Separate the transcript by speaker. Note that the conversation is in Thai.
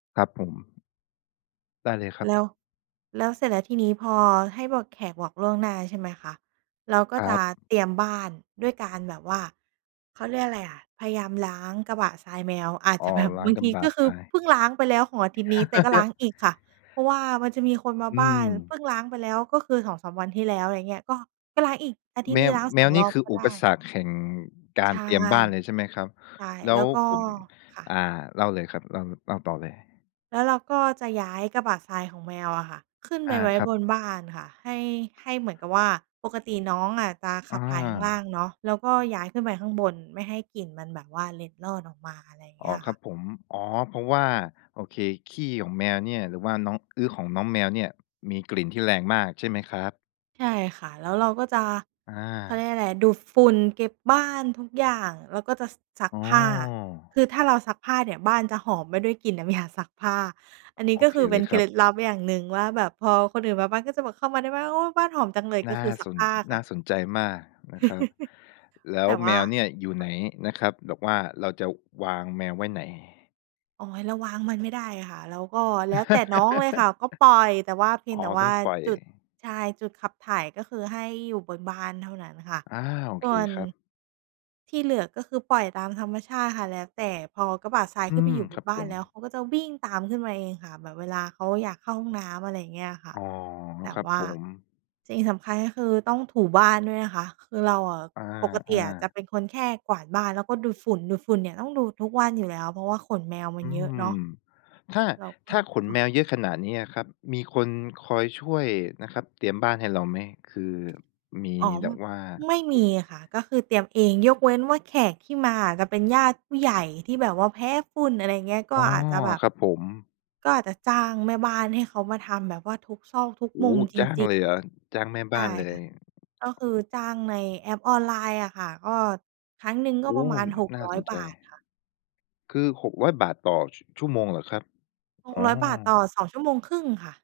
Speaker 1: ครับผม ได้เลยครับ
Speaker 2: แล้ว แล้วเสร็จแล้วทีนี้พอให้บอก แขกบอกล่วงหน้าใช่ไหมคะ เราก็
Speaker 1: คร
Speaker 2: จ
Speaker 1: ั
Speaker 2: ะ
Speaker 1: บ
Speaker 2: เตรียมบ้านด้วยการแบบว่า เขาเรียกอะไรอะ พยายามล้างกระบะทรายแมว อาจ
Speaker 1: อ๋
Speaker 2: จ
Speaker 1: อ
Speaker 2: ะแบบ
Speaker 1: ล้า
Speaker 2: บ
Speaker 1: ง
Speaker 2: าง
Speaker 1: กร
Speaker 2: ท
Speaker 1: ะ
Speaker 2: ี
Speaker 1: บะ
Speaker 2: ก็ค
Speaker 1: ท
Speaker 2: ือ
Speaker 1: ราย
Speaker 2: เพิ่งล้างไปแล้วของอาทิตย์นี้แต่ก็ล้างอีกค่ะ เพราะว่ามันจะมีคนมา
Speaker 1: อื
Speaker 2: บ้าน เพ
Speaker 1: ม
Speaker 2: ิ่งล้างไปแล้วก็คือ 2-3 วันที่แล้ว อะไรอย่างเงี้ย ก็ ก็ล้างอีกอาทิต
Speaker 1: แ
Speaker 2: ย
Speaker 1: ม
Speaker 2: ์นี้
Speaker 1: ว
Speaker 2: ล้าง
Speaker 1: แ
Speaker 2: ส
Speaker 1: ม
Speaker 2: อง
Speaker 1: วน
Speaker 2: ร
Speaker 1: ี่
Speaker 2: อบ
Speaker 1: คือ
Speaker 2: ก็
Speaker 1: อุ
Speaker 2: ได้
Speaker 1: ปสรรคแห่งก
Speaker 2: ใ
Speaker 1: า
Speaker 2: ช
Speaker 1: ร
Speaker 2: ่
Speaker 1: เตรียมบ้านเลยใช่ไหมครับ
Speaker 2: ใช่
Speaker 1: แล
Speaker 2: แ
Speaker 1: ้
Speaker 2: ล้
Speaker 1: ว
Speaker 2: วก็
Speaker 1: ผม
Speaker 2: ค่
Speaker 1: อ่า
Speaker 2: ะ
Speaker 1: เล่าเลยครับ เล่า เล่าต่อเลย
Speaker 2: แล้วเราก็จะย้ายกระบะทรายของแมวอะค่ะ ขึ้นไ
Speaker 1: อ
Speaker 2: ป
Speaker 1: า
Speaker 2: ไว้
Speaker 1: ครั
Speaker 2: บ
Speaker 1: บ
Speaker 2: นบ้านค่ะ ให้ ให้เหมือนกับว่าปกติน้องอาจจะข
Speaker 1: อ
Speaker 2: ับถ่ายข้างล่าง
Speaker 1: า
Speaker 2: เนาะ แล้วก็ย้ายขึ้นไปข้างบนไม่ให้กลิ่นมันแบบว่าเล็ดลอดออกมา อะไรอย่างเ
Speaker 1: อ
Speaker 2: ง
Speaker 1: ๋
Speaker 2: ี้
Speaker 1: อ
Speaker 2: ย
Speaker 1: ค
Speaker 2: ค
Speaker 1: ร
Speaker 2: ่
Speaker 1: ั
Speaker 2: ะ
Speaker 1: บผม อ๋อ เพราะว่า โอเค ขี้ของแมวเนี่ย หรือว่าน้องอึของน้องแมวเนี่ยมีกลิ่นที่แรงมากใช่ไหมครับ?
Speaker 2: ใช่ค่ะ แล้วเราก็จะ
Speaker 1: อ
Speaker 2: เขาเรี
Speaker 1: า
Speaker 2: ยกอะไร ดูดฝุ่น เก็บบ้าน ทุกอย่าง แล้วก็จะซัก
Speaker 1: อ๋
Speaker 2: ผ้า
Speaker 1: อ
Speaker 2: คือถ้าเราซักผ้าเนี่ยบ้านจะหอมไปด้วยกลิ่นน้ำ ยา ซักผ้า อันนี้
Speaker 1: โอ
Speaker 2: ก็
Speaker 1: เค
Speaker 2: คือเ
Speaker 1: เ
Speaker 2: ป
Speaker 1: ล
Speaker 2: ็น
Speaker 1: ย
Speaker 2: เค
Speaker 1: ครั
Speaker 2: ล
Speaker 1: บ
Speaker 2: ็ดลับอย่างหนึ่งว่าแบบพอคนอื่นมาบ้าน ก็จะแบบเข้ามาในบ้าน โอ้ บ้านหอมจังเลย ก
Speaker 1: น
Speaker 2: ็
Speaker 1: ่า
Speaker 2: คือซั
Speaker 1: ส
Speaker 2: ก
Speaker 1: น
Speaker 2: ผ้าค
Speaker 1: น
Speaker 2: ่
Speaker 1: ่
Speaker 2: ะ
Speaker 1: าสนใจมากนะครับ แล้
Speaker 2: แ
Speaker 1: ว
Speaker 2: ต่ว
Speaker 1: แม
Speaker 2: ่า
Speaker 1: วเนี่ยอยู่ไหนนะครับ แบบว่าเราจะวางแมวไว้ไหน?
Speaker 2: อ๋อ เราวางมันไม่ได้ค่ะ แล้วก็ แล้วแต่น้องเลยค่ะ ก็ปล่อย แต่เพีย
Speaker 1: อ
Speaker 2: ง
Speaker 1: ๋
Speaker 2: แต
Speaker 1: อ
Speaker 2: ่ว
Speaker 1: ต
Speaker 2: ่
Speaker 1: ้
Speaker 2: า
Speaker 1: องปล่อย
Speaker 2: จุด ใช่ จุดขับถ่ายก็คือให้อยู่บนบ้านเท่านั้นค่ะ
Speaker 1: อา โอ
Speaker 2: ส
Speaker 1: เค
Speaker 2: ่วน
Speaker 1: ครับ
Speaker 2: ที่เหลือ ก็คือ ปล่อยตามธรรมชาติค่ะ แล้วแต่ พอกระบะทราย
Speaker 1: อื
Speaker 2: ขึ้นไป
Speaker 1: ม
Speaker 2: อยู่บ
Speaker 1: คร
Speaker 2: น
Speaker 1: ับ
Speaker 2: บ้
Speaker 1: ผ
Speaker 2: าน
Speaker 1: ม
Speaker 2: แล้วเขาก็จะวิ่งตามขึ้นมาเองค่ะ แบบเวลาเขาอยากเข้าห้องน้ำ อะไรอย่างเงี้ยอะค่
Speaker 1: อ
Speaker 2: ะ
Speaker 1: ๋อ
Speaker 2: แต่
Speaker 1: ครับ
Speaker 2: ว่า
Speaker 1: ผม
Speaker 2: สิ่งสำคัญก็คือ ต้องถูบ้านด้วยนะคะ คือเราอะ
Speaker 1: อ
Speaker 2: ปกติ
Speaker 1: า
Speaker 2: อะจะ
Speaker 1: ๆ
Speaker 2: เป็นคนแค่กวาดบ้านแล้วก็ดูดฝุ่น ดูดฝุ่นเนี่ยต้องดูดทุกวันอยู่แล้ว เพราะว่าขนแมวมั
Speaker 1: อื
Speaker 2: นเยอะ
Speaker 1: ม
Speaker 2: เนาะ
Speaker 1: ถ้า
Speaker 2: เราก็
Speaker 1: ถ้าขนแม
Speaker 2: ค่ะ
Speaker 1: วเยอะขนาดนี้อะครับ มีคนคอยช่วยนะครับเตรียมบ้านให้เราไหม? คือมี
Speaker 2: อ๋อ
Speaker 1: แ
Speaker 2: ม
Speaker 1: บบว่า
Speaker 2: ไม่
Speaker 1: ค
Speaker 2: มี
Speaker 1: น
Speaker 2: ค่ะ ก็คือเตรียมเอง ยกเว้นว่า แขกที่มาอะจะเป็นญาติผู้ใหญ่ที่แบบว่าแพ้ฝุ่น อะไรเงี้ย ก็
Speaker 1: อ๋อ
Speaker 2: อาจจะแบบ
Speaker 1: ครับผม
Speaker 2: ก็อาจจะจ้างแม่บ้านให้เขามาทำแบบว่า
Speaker 1: โอ้โฮ จ้
Speaker 2: ทุกซอก
Speaker 1: าง
Speaker 2: ทุกมุมจริง ๆ
Speaker 1: เลยเหรอ? จ้างแม่
Speaker 2: ใช
Speaker 1: บ้
Speaker 2: ่
Speaker 1: านเล
Speaker 2: ค่
Speaker 1: ย
Speaker 2: ะ ก็คือจ้างในแอปออนไลน์อะค่ะ ก็ ครั้งหนึ่งก
Speaker 1: โ
Speaker 2: ็
Speaker 1: อ
Speaker 2: ป
Speaker 1: ้
Speaker 2: ระมาณ หก
Speaker 1: น่า
Speaker 2: ร้อย
Speaker 1: สน
Speaker 2: บ
Speaker 1: ใจ
Speaker 2: าทค่ะ
Speaker 1: คือ 600 บาทต่อชั่วโมงเหรอครับ?
Speaker 2: ห
Speaker 1: อ
Speaker 2: ก
Speaker 1: ๋อ
Speaker 2: ร้อย บาทต่อ 2 ชั่วโมงครึ่งค่ะ